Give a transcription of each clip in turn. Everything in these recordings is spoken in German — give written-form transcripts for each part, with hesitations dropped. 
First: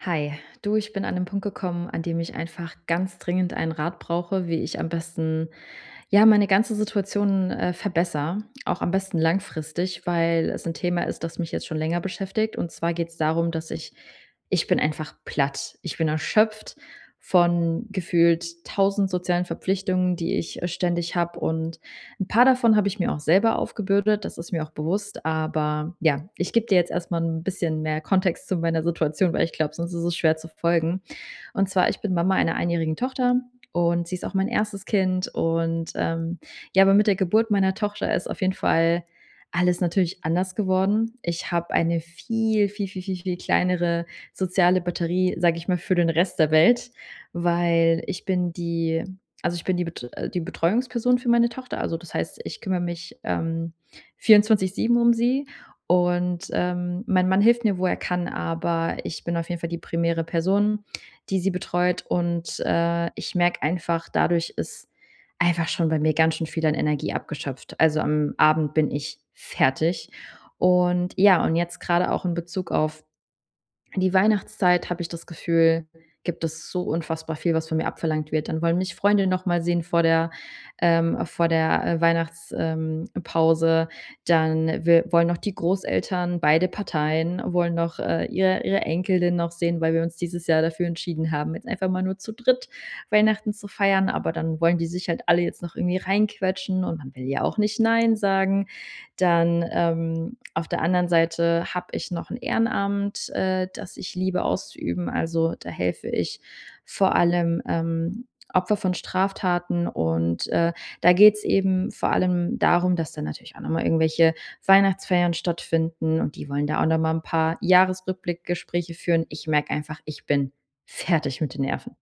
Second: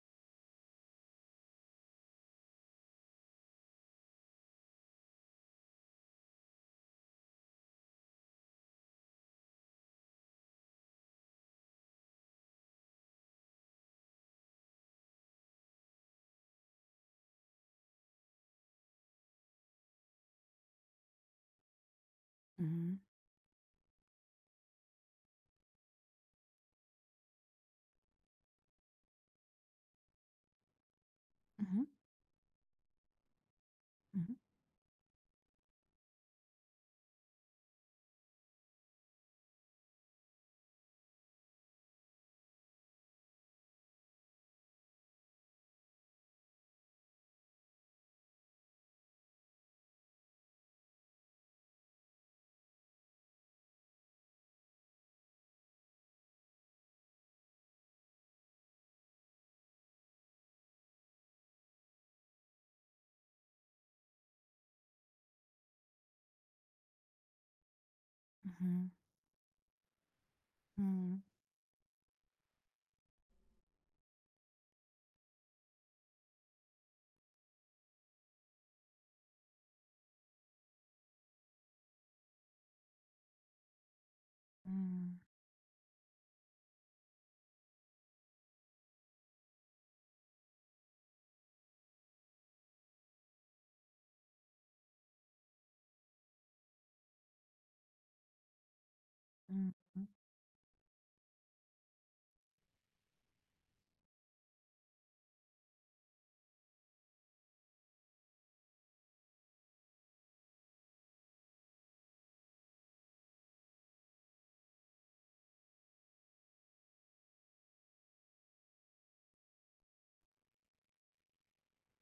Hi, du, ich bin an 'nem Punkt gekommen, an dem ich einfach ganz dringend einen Rat brauche, wie ich am besten, ja, meine ganze Situation, verbessere, auch am besten langfristig, weil es ein Thema ist, das mich jetzt schon länger beschäftigt. Und zwar geht es darum, dass ich bin einfach platt. Ich bin erschöpft von gefühlt tausend sozialen Verpflichtungen, die ich, ständig habe, und ein paar davon habe ich Mhm. mir auch selber aufgebürdet, das ist mir auch bewusst, aber ja, ich gebe dir jetzt erstmal ein bisschen mehr Kontext zu meiner Situation, weil ich glaube, sonst ist es schwer zu folgen. Und Mhm. zwar, ich bin Mama einer einjährigen Tochter, und sie ist auch Mhm. mein erstes Kind, und ja, aber mit der Geburt meiner Tochter ist auf jeden Fall alles natürlich anders geworden. Ich habe eine viel, viel, viel, viel, viel kleinere soziale Batterie, sage ich mal, für den Rest der Welt, weil ich bin die also, ich bin die Bet die Betreuungsperson für meine Tochter. Also, das heißt, ich kümmere mich, 24/7 um sie, und, mein Mann hilft mir, wo er kann, aber ich bin auf jeden Fall die primäre Person, die sie betreut, und, ich merke einfach, dadurch ist einfach schon bei mir ganz schön viel an Energie abgeschöpft. Also, am Abend bin Mhm. ich fertig, und Mhm. ja, und jetzt gerade auch in Bezug auf die Weihnachtszeit habe ich das Gefühl, gibt es so unfassbar viel, was von mir abverlangt wird. Dann wollen mich Freunde noch mal sehen vor der Weihnachts Pause. Dann will Mhm. wollen noch die Großeltern, beide Parteien wollen noch, ihre Enkelin noch sehen, weil wir uns dieses Jahr dafür entschieden haben, jetzt einfach mal nur zu dritt Weihnachten zu feiern, aber dann wollen die sich halt alle jetzt noch irgendwie reinquetschen, und man will ja auch nicht nein sagen. Dann, Mhm. Auf der anderen Seite habe ich noch ein Ehrenamt, das ich liebe auszuüben. Also, da helfe ich vor allem, Opfer von Straftaten, und, da geht's eben vor allem darum, dass dann natürlich auch noch mal irgendwelche Weihnachtsfeiern stattfinden, und die wollen da auch noch mal 'n paar Jahresrückblickgespräche führen. Ich merke einfach, ich bin fertig mit den Nerven.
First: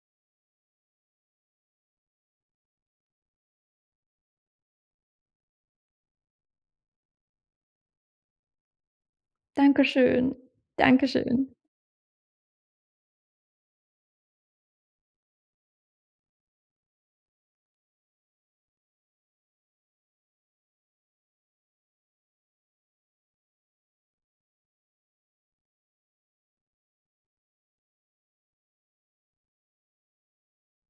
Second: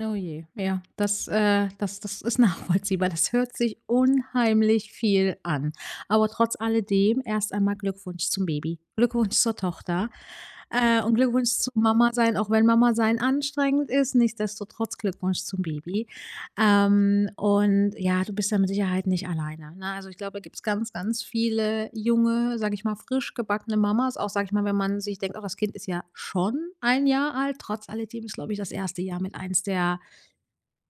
Oh je, ja, das ist nachvollziehbar. Das hört sich unheimlich viel an. Aber trotz alledem erst einmal Glückwunsch zum Baby, Glückwunsch zur Tochter Dankeschön, und Glückwunsch Dankeschön. zu Mama sein, auch wenn Mama sein anstrengend ist. Nichtsdestotrotz Glückwunsch zum Baby. Und ja, du bist da mit Sicherheit nicht alleine, ne? Also, ich glaube, da gibt's ganz, ganz viele junge, sage ich mal, frisch gebackene Mamas, auch, sage ich mal, wenn man sich denkt: „Oh, das Kind ist ja schon 1 Jahr alt." Trotz alledem ist, glaube ich, das erste Jahr mit eins der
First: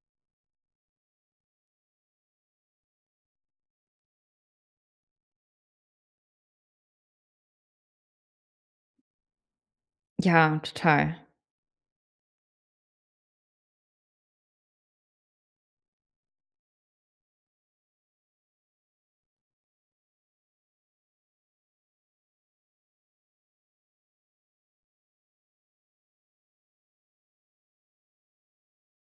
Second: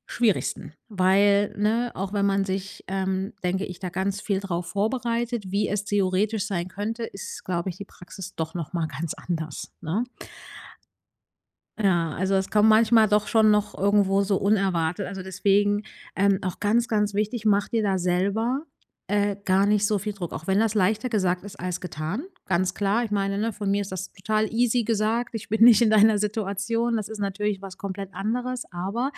schwierigsten, weil, ne, auch wenn man sich, denke ich, da ganz viel drauf vorbereitet, wie es theoretisch sein könnte, ist, glaube ich, die Praxis doch noch mal ganz anders, ne? Ja, total. Ja, also es kommt manchmal doch schon noch irgendwo so unerwartet. Also deswegen auch ganz, ganz wichtig, mach dir da selber gar nicht so viel Druck. Auch wenn das leichter gesagt ist als getan, ganz klar. Ich meine, ne, von mir ist das total easy gesagt. Ich bin nicht in deiner Situation. Das ist natürlich was komplett anderes, aber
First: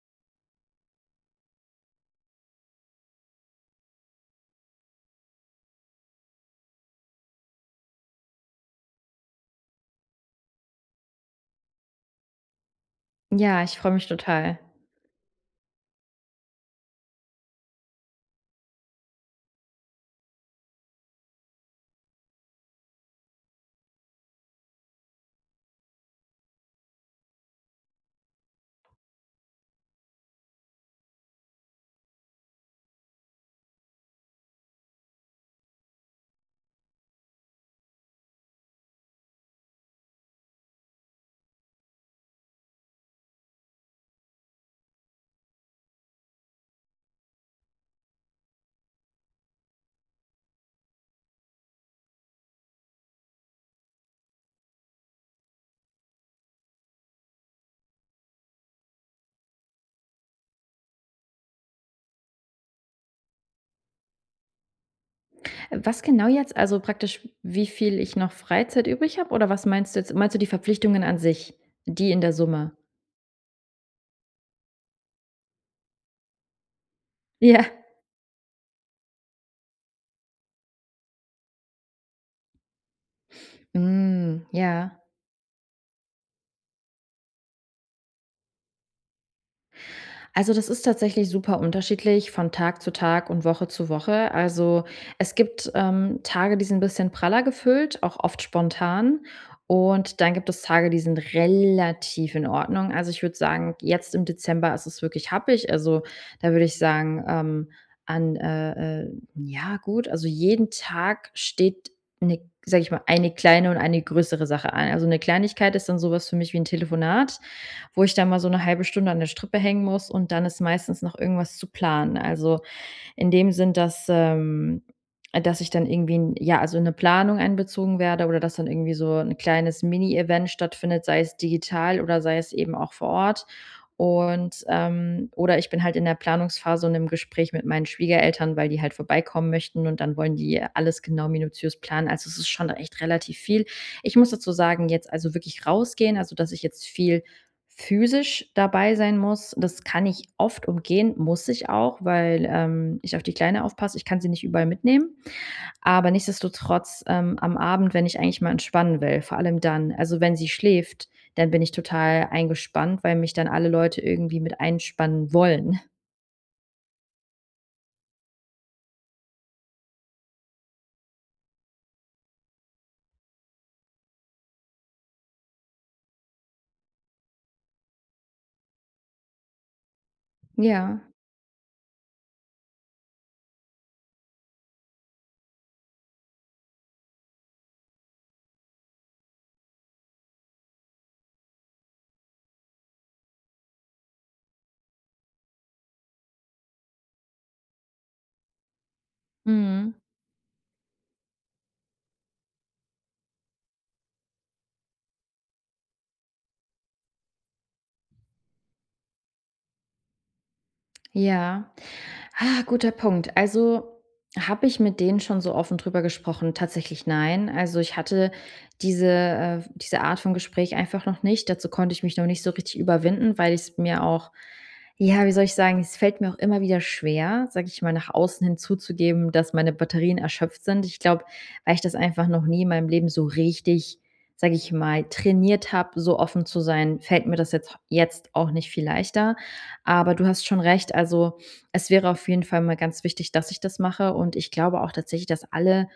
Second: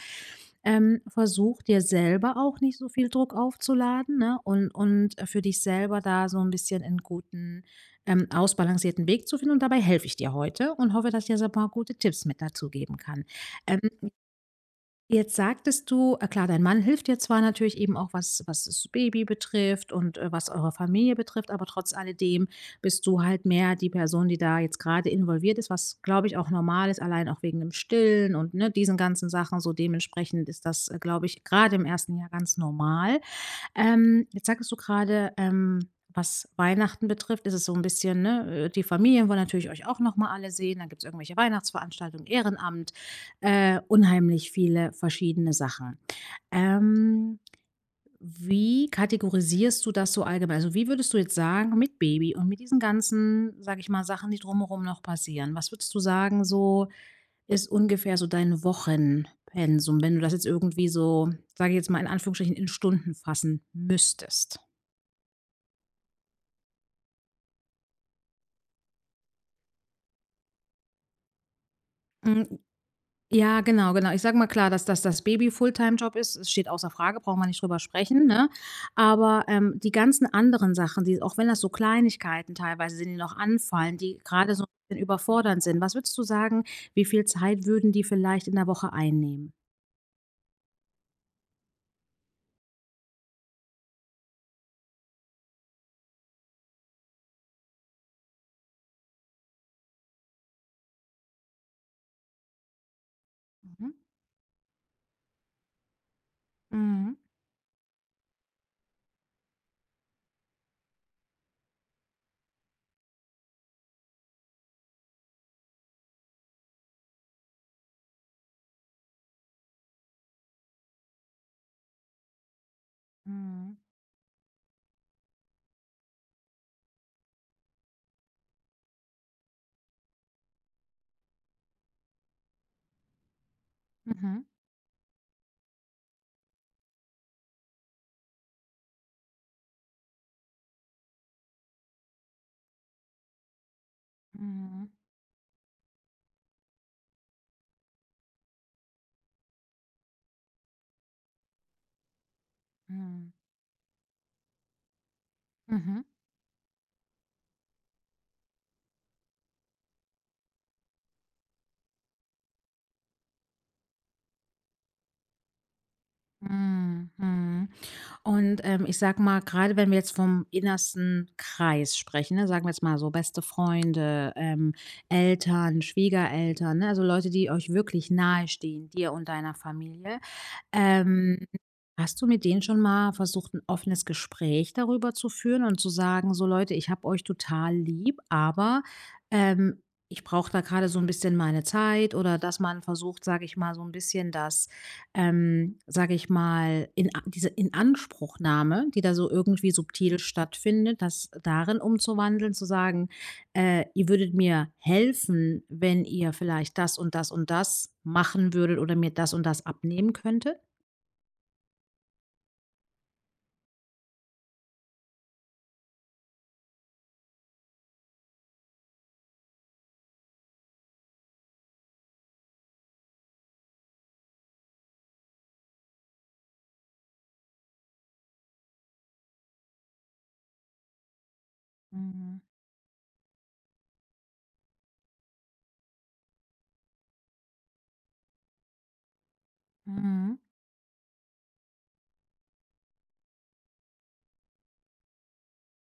versuch dir selber auch nicht so viel Druck aufzuladen, ne? Und für dich selber da so ein bisschen in guten ausbalancierten Weg zu finden und dabei helfe ich dir heute und hoffe, dass ich dir so ein paar gute Tipps mit dazu geben kann. Ja, ich Ähm, freue mich total. Jetzt sagtest du, klar, dein Mann hilft dir zwar natürlich eben auch, was das Baby betrifft und, was eure Familie betrifft, aber trotz alledem bist du halt mehr die Person, die da jetzt gerade involviert ist, was, glaube ich, auch normal ist, allein auch wegen dem Stillen und, ne, diesen ganzen Sachen. So dementsprechend ist das, glaube ich, gerade im ersten Jahr ganz normal. Jetzt sagtest du gerade, was Weihnachten betrifft, ist es so ein bisschen, ne, die Familien wollen natürlich euch auch noch mal alle sehen, dann gibt es irgendwelche Weihnachtsveranstaltungen, Ehrenamt, unheimlich viele verschiedene Sachen. Ähm, Wie kategorisierst du das so allgemein? Also, wie würdest du jetzt sagen, mit Baby und mit diesen ganzen, sage ich mal, Sachen, die drumherum noch passieren, was würdest du sagen, so ist ungefähr so dein Wochenpensum, wenn du das jetzt irgendwie so, sage ich jetzt mal in Anführungsstrichen, in Stunden fassen müsstest? Was genau jetzt? Also praktisch, wie viel ich noch Freizeit übrig habe, oder was meinst du jetzt? Meinst du die Verpflichtungen an sich, die in der Hm, Summe? ja, genau, genau. Ich sage mal klar, dass das Baby Fulltime-Job ist, es steht außer Frage, brauchen wir nicht Ja. drüber sprechen, ne? Aber, die ganzen anderen Sachen, die auch wenn das so Kleinigkeiten teilweise sind, die noch anfallen, die Hm, gerade so ein ja. bisschen überfordernd sind. Was würdest du sagen, wie viel Zeit würden die vielleicht in der Woche einnehmen? Also, das ist tatsächlich super unterschiedlich von Tag zu Tag und Woche zu Woche. Also, es gibt, Tage, die sind ein bisschen praller gefüllt, auch oft spontan. Und dann gibt es Tage, die sind relativ in Ordnung. Also, ich würde sagen, Mhm. jetzt im Dezember ist es wirklich happig. Also, da würde ich Mhm. sagen, ja gut, also jeden Tag steht 'ne sage ich mal, eine kleine und eine größere Sache an. Also, eine Kleinigkeit ist dann sowas für mich wie ein Telefonat, wo ich dann mal so eine halbe Stunde an der Strippe hängen muss, und dann ist meistens noch irgendwas zu planen. Also, in dem Sinn, Mhm. Dass ich dann irgendwie 'n ja, also, in 'ne Planung einbezogen werde, oder dass dann irgendwie so ein kleines Mini-Event stattfindet, sei es digital oder sei es eben auch vor Ort. Mhm. Und, oder ich bin halt in der Planungsphase und im Gespräch mit meinen Schwiegereltern, weil die halt vorbeikommen möchten, und dann wollen die alles genau minutiös planen. Also, es ist schon echt relativ viel. Ich muss dazu sagen, Mhm. jetzt also wirklich rausgehen, also, dass ich jetzt viel physisch dabei sein muss. Das kann ich oft umgehen, muss ich auch, weil, ich auf die Mhm. Kleine aufpasse. Ich kann sie nicht überall mitnehmen, Mhm. aber nichtsdestotrotz, am Abend, wenn ich eigentlich mal entspannen will, vor allem dann also, wenn sie schläft, dann bin ich total eingespannt, weil mich dann alle Leute irgendwie mit einspannen wollen. Mhm, mhm. Und, ich sage mal, gerade wenn wir jetzt vom innersten Kreis sprechen, ne, sagen wir jetzt mal so beste Freunde, Eltern, Schwiegereltern, ne, also Leute, die euch wirklich nahestehen, dir und deiner Familie. Ja, Ähm, Hast du mit denen schon mal versucht, ein offenes Gespräch darüber zu führen und zu sagen: „So Leute, ich habe euch total lieb, aber, ähm, ich brauche da gerade so ein bisschen meine Zeit." Oder dass man versucht, sage ich mal, so ein bisschen das, sage ich mal, in a diese Inanspruchnahme, die da so irgendwie mhm, subtil stattfindet, das darin umzuwandeln, zu sagen: Ihr würdet mir helfen, wenn ihr vielleicht das und das und das machen würdet oder mir das und das abnehmen könntet?" ja. Ah, guter Punkt. Also, habe ich mit denen schon so offen drüber gesprochen? Tatsächlich nein. Also, ich hatte diese Art von Gespräch einfach noch nicht. Dazu konnte ich mich noch nicht so richtig überwinden, weil ich es mir auch ja, wie soll ich sagen, es fällt mir auch immer wieder schwer, sage ich mal, nach außen hin zuzugeben, dass meine Batterien erschöpft sind. Ich glaube, weil ich das einfach Mhm. noch nie in meinem Leben so richtig, sage ich mal, trainiert habe, so offen zu sein, fällt mir das jetzt auch nicht viel leichter. Aber du Mhm. hast schon recht, also es wäre auf jeden Fall mal ganz wichtig, dass ich das mache, und ich glaube auch tatsächlich, dass alle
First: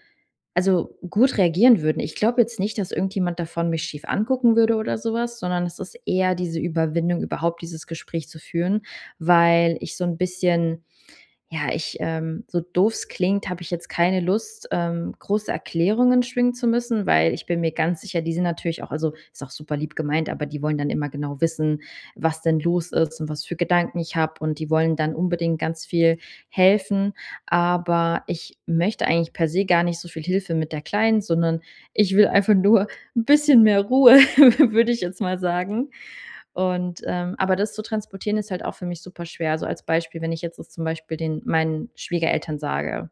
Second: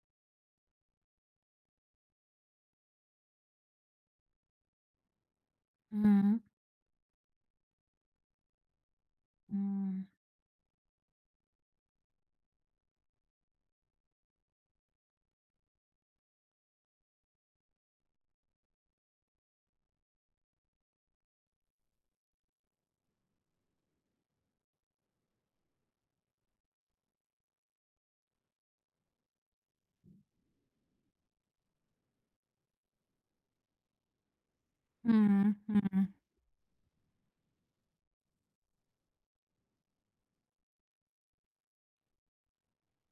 also, gut reagieren würden. Ich glaube jetzt nicht, dass irgendjemand davon mich schief angucken würde oder sowas, sondern es ist eher Mhm. diese Überwindung, überhaupt dieses Gespräch zu führen, weil ich so Mhm. ein bisschen ja, ich, so doof es klingt, habe ich jetzt keine Lust, große Erklärungen schwingen zu müssen, weil ich bin mir ganz sicher, die sind natürlich auch also, ist auch super lieb gemeint, aber die wollen dann immer genau wissen, was denn los ist und was für Gedanken ich habe, und die wollen dann unbedingt ganz viel helfen. Aber ich möchte eigentlich per se gar nicht so viel Hilfe mit der Kleinen, sondern ich will einfach nur ein bisschen mehr Ruhe, würde ich jetzt mal sagen. Mhm. Und, aber das zu transportieren ist halt auch für mich super schwer. Also als Beispiel, wenn ich jetzt das zum Beispiel den meinen Schwiegereltern sage,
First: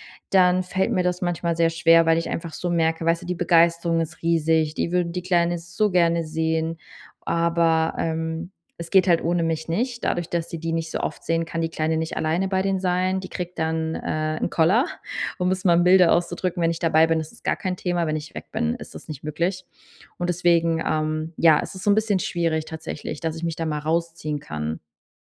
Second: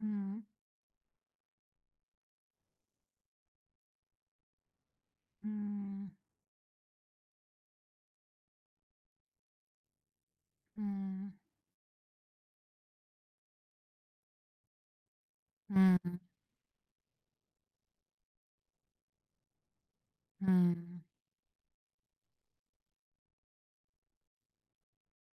Mhm. dann fällt mir das manchmal sehr schwer, weil ich einfach so merke, weißt du, die Begeisterung ist riesig, die würden die Kleine so Mhm. gerne sehen, aber, es geht halt ohne mich nicht. Dadurch, dass sie die nicht so Mhm. oft sehen, kann die Kleine nicht alleine bei denen sein. Die kriegt dann, 'n Koller, um es mal milde Mhm. auszudrücken. Wenn ich dabei bin, ist es gar kein Thema, wenn ich weg bin, ist das nicht möglich. Und deswegen, Mhm. Ja, es ist so ein bisschen schwierig tatsächlich, dass ich mich da mal rausziehen kann.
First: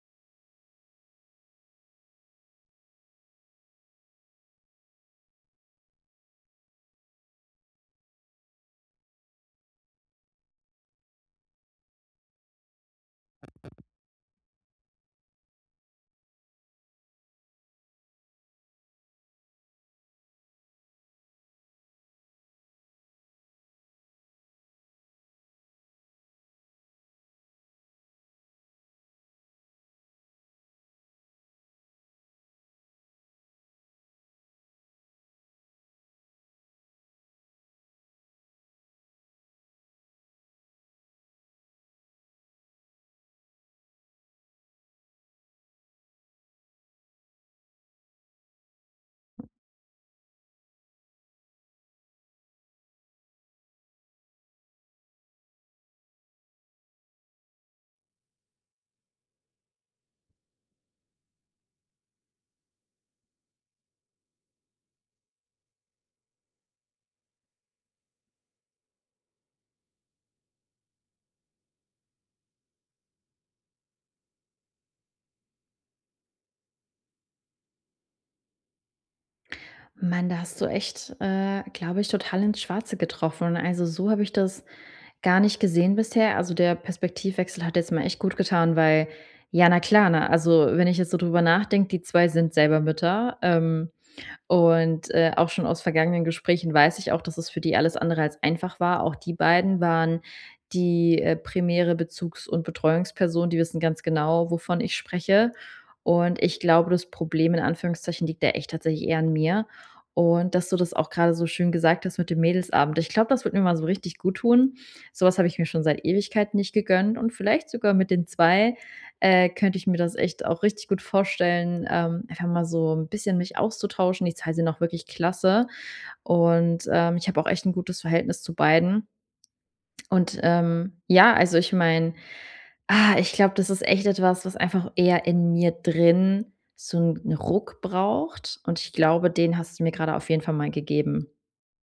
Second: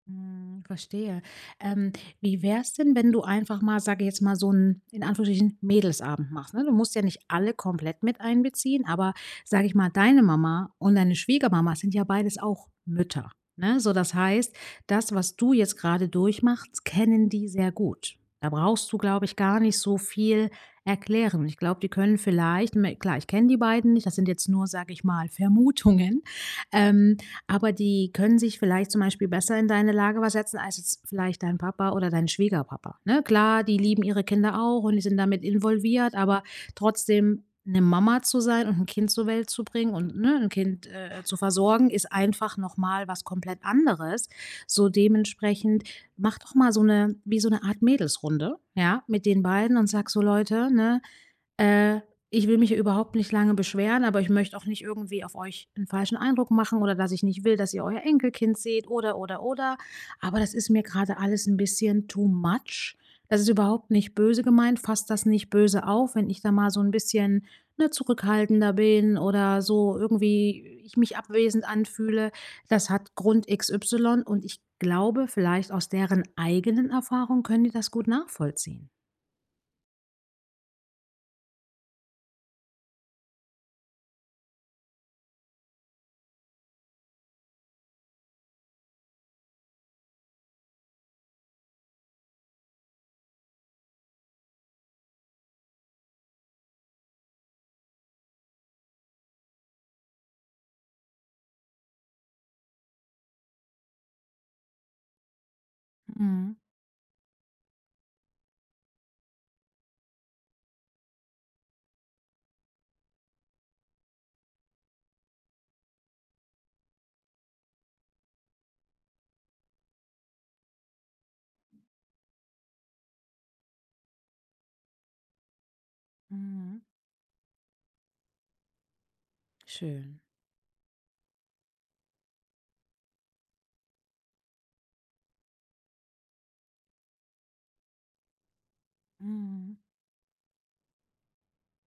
Hm, verstehe. Ähm, Wie wär's denn, wenn du einfach mal, sage ich jetzt mal, so einen in Anführungsstrichen, Mädelsabend machst, ne? Du musst ja nicht alle komplett mit einbeziehen, aber sage ich mal, deine Mama und deine Schwiegermama sind ja beides auch Mütter, ne? So, das heißt, das, was du jetzt gerade durchmachst, kennen die sehr gut. Da brauchst du, glaube ich, gar nicht so viel erklären. Ich glaube, die können vielleicht klar, ich kenne die beiden nicht, das sind jetzt nur, sage ich mal, Vermutungen, ähm, aber die können sich vielleicht zum Beispiel besser in deine Lage versetzen als jetzt vielleicht dein Papa oder dein Schwiegerpapa. Ne? Klar, die lieben ihre Kinder auch und die sind damit involviert, aber trotzdem eine Mama zu sein und ein Kind zur Welt zu bringen und, ne, ein Kind, zu versorgen, ist einfach nochmal was komplett anderes. So dementsprechend mach doch mal so eine wie so eine Art Mädelsrunde, ja, mit den beiden und sag so: „Leute, ne, äh, ich will mich hier überhaupt nicht lange beschweren, aber ich möchte auch nicht irgendwie auf euch einen falschen Eindruck machen oder dass ich nicht will, dass ihr euer Enkelkind seht oder, oder. Aber das ist mir gerade alles ein bisschen too much. Das ist überhaupt nicht böse gemeint. Fasst das nicht böse auf, wenn ich da mal so ein bisschen, ne, zurückhaltender bin oder so irgendwie ich mich abwesend anfühle. Das hat Grund XY und ich glaube, vielleicht aus deren eigenen Erfahrung können die das gut nachvollziehen. Mann, da hast du echt, glaube ich, total ins Schwarze getroffen. Also, so habe ich das gar nicht gesehen bisher. Also, der Perspektivwechsel hat jetzt mal echt gut getan, weil ja, na klar, ne? Also, wenn ich jetzt so drüber nachdenke, die 2 sind selber Mütter. Und, auch schon aus vergangenen Gesprächen weiß ich auch, dass es für die alles andere als einfach war. Auch die beiden waren die, primäre Bezugs- und Betreuungsperson. Die wissen ganz genau, wovon ich spreche. Und Mhm, ich glaube, das Problem in Anführungszeichen liegt da echt tatsächlich eher an mir. Und dass du das auch gerade so schön gesagt hast mit dem Mädelsabend. Ich glaube, das wird mir mal so richtig gut tun. Sowas habe ich mir schon seit Ewigkeiten nicht gegönnt, und vielleicht sogar mit den 2 könnte ich mir das echt auch richtig gut vorstellen, einfach mal so ein bisschen mich auszutauschen. Die 2 sind auch wirklich klasse, mhm. und, ich habe auch echt ein gutes Verhältnis zu beiden. Schön. Und, ja, also, ich meine, ah, ich glaube, das ist echt etwas, was einfach eher in mir drin so einen Ruck braucht, und ich glaube, den Mhm, hast du mir gerade auf jeden Fall mal gegeben.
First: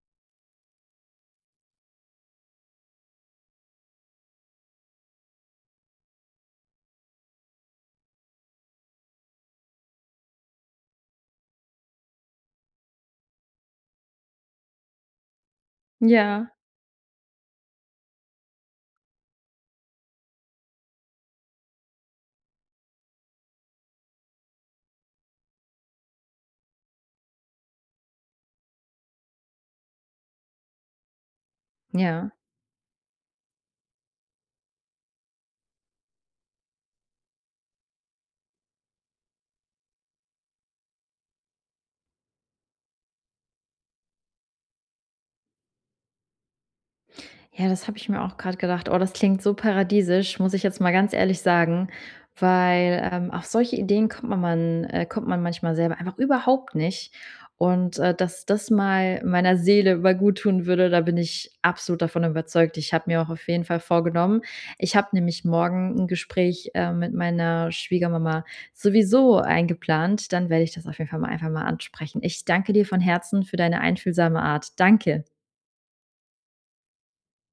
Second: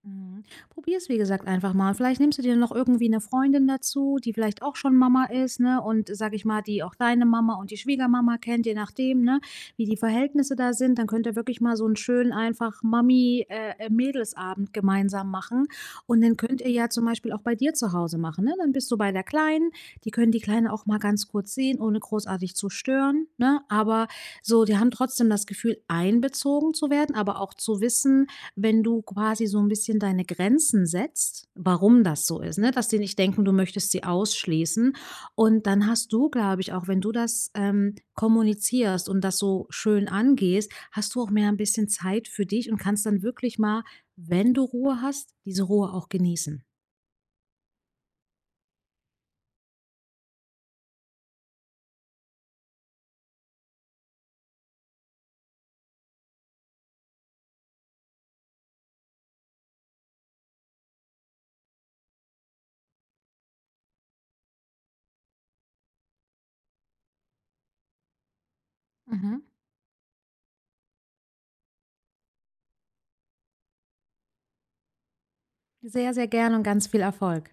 mhm. Probier's, wie gesagt, einfach mal. Vielleicht nimmst du dir noch irgendwie eine Freundin dazu, die vielleicht auch schon Mama ist, ne, und, sage ich mal, die auch deine Mama und die Schwiegermama kennt, je nachdem, ne, wie die Verhältnisse da sind. Dann könnt ihr wirklich mal so einen schönen einfach Mami Mädelsabend gemeinsam machen. Und den Ja, könnt ihr ja zum Beispiel auch bei dir zu Hause machen, ne? Dann bist du bei der Kleinen. Die können die Kleine auch mal ganz kurz sehen, ohne großartig zu stören, ne? Aber so, die haben trotzdem das Gefühl, einbezogen zu werden, aber auch zu wissen wenn du quasi so ein bisschen deine Grenzen setzt, warum das ja. so ist, ne? Dass die nicht denken, du möchtest sie ausschließen. Und dann hast du, glaube ich, auch wenn du das, kommunizierst und das so schön angehst, hast du auch mehr ein bisschen Zeit für dich und kannst dann wirklich mal, wenn du Ruhe hast, diese Ruhe auch genießen. Ja, das habe ich mir auch gerade gedacht. Oh, das klingt so paradiesisch, muss ich jetzt mal ganz ehrlich sagen, weil, auf solche Ideen kommt man manchmal selber einfach überhaupt nicht. Und, dass das mal meiner Seele mal gut tun würde, da bin ich absolut davon überzeugt. Ich habe mir auch auf jeden Fall vorgenommen, ich habe nämlich morgen ein Gespräch, mit meiner Schwiegermama sowieso Mhm. eingeplant. Dann werde ich das auf jeden Fall mal einfach mal ansprechen. Ich danke dir von Herzen für deine einfühlsame Art. Danke. Sehr, sehr gerne und ganz viel Erfolg.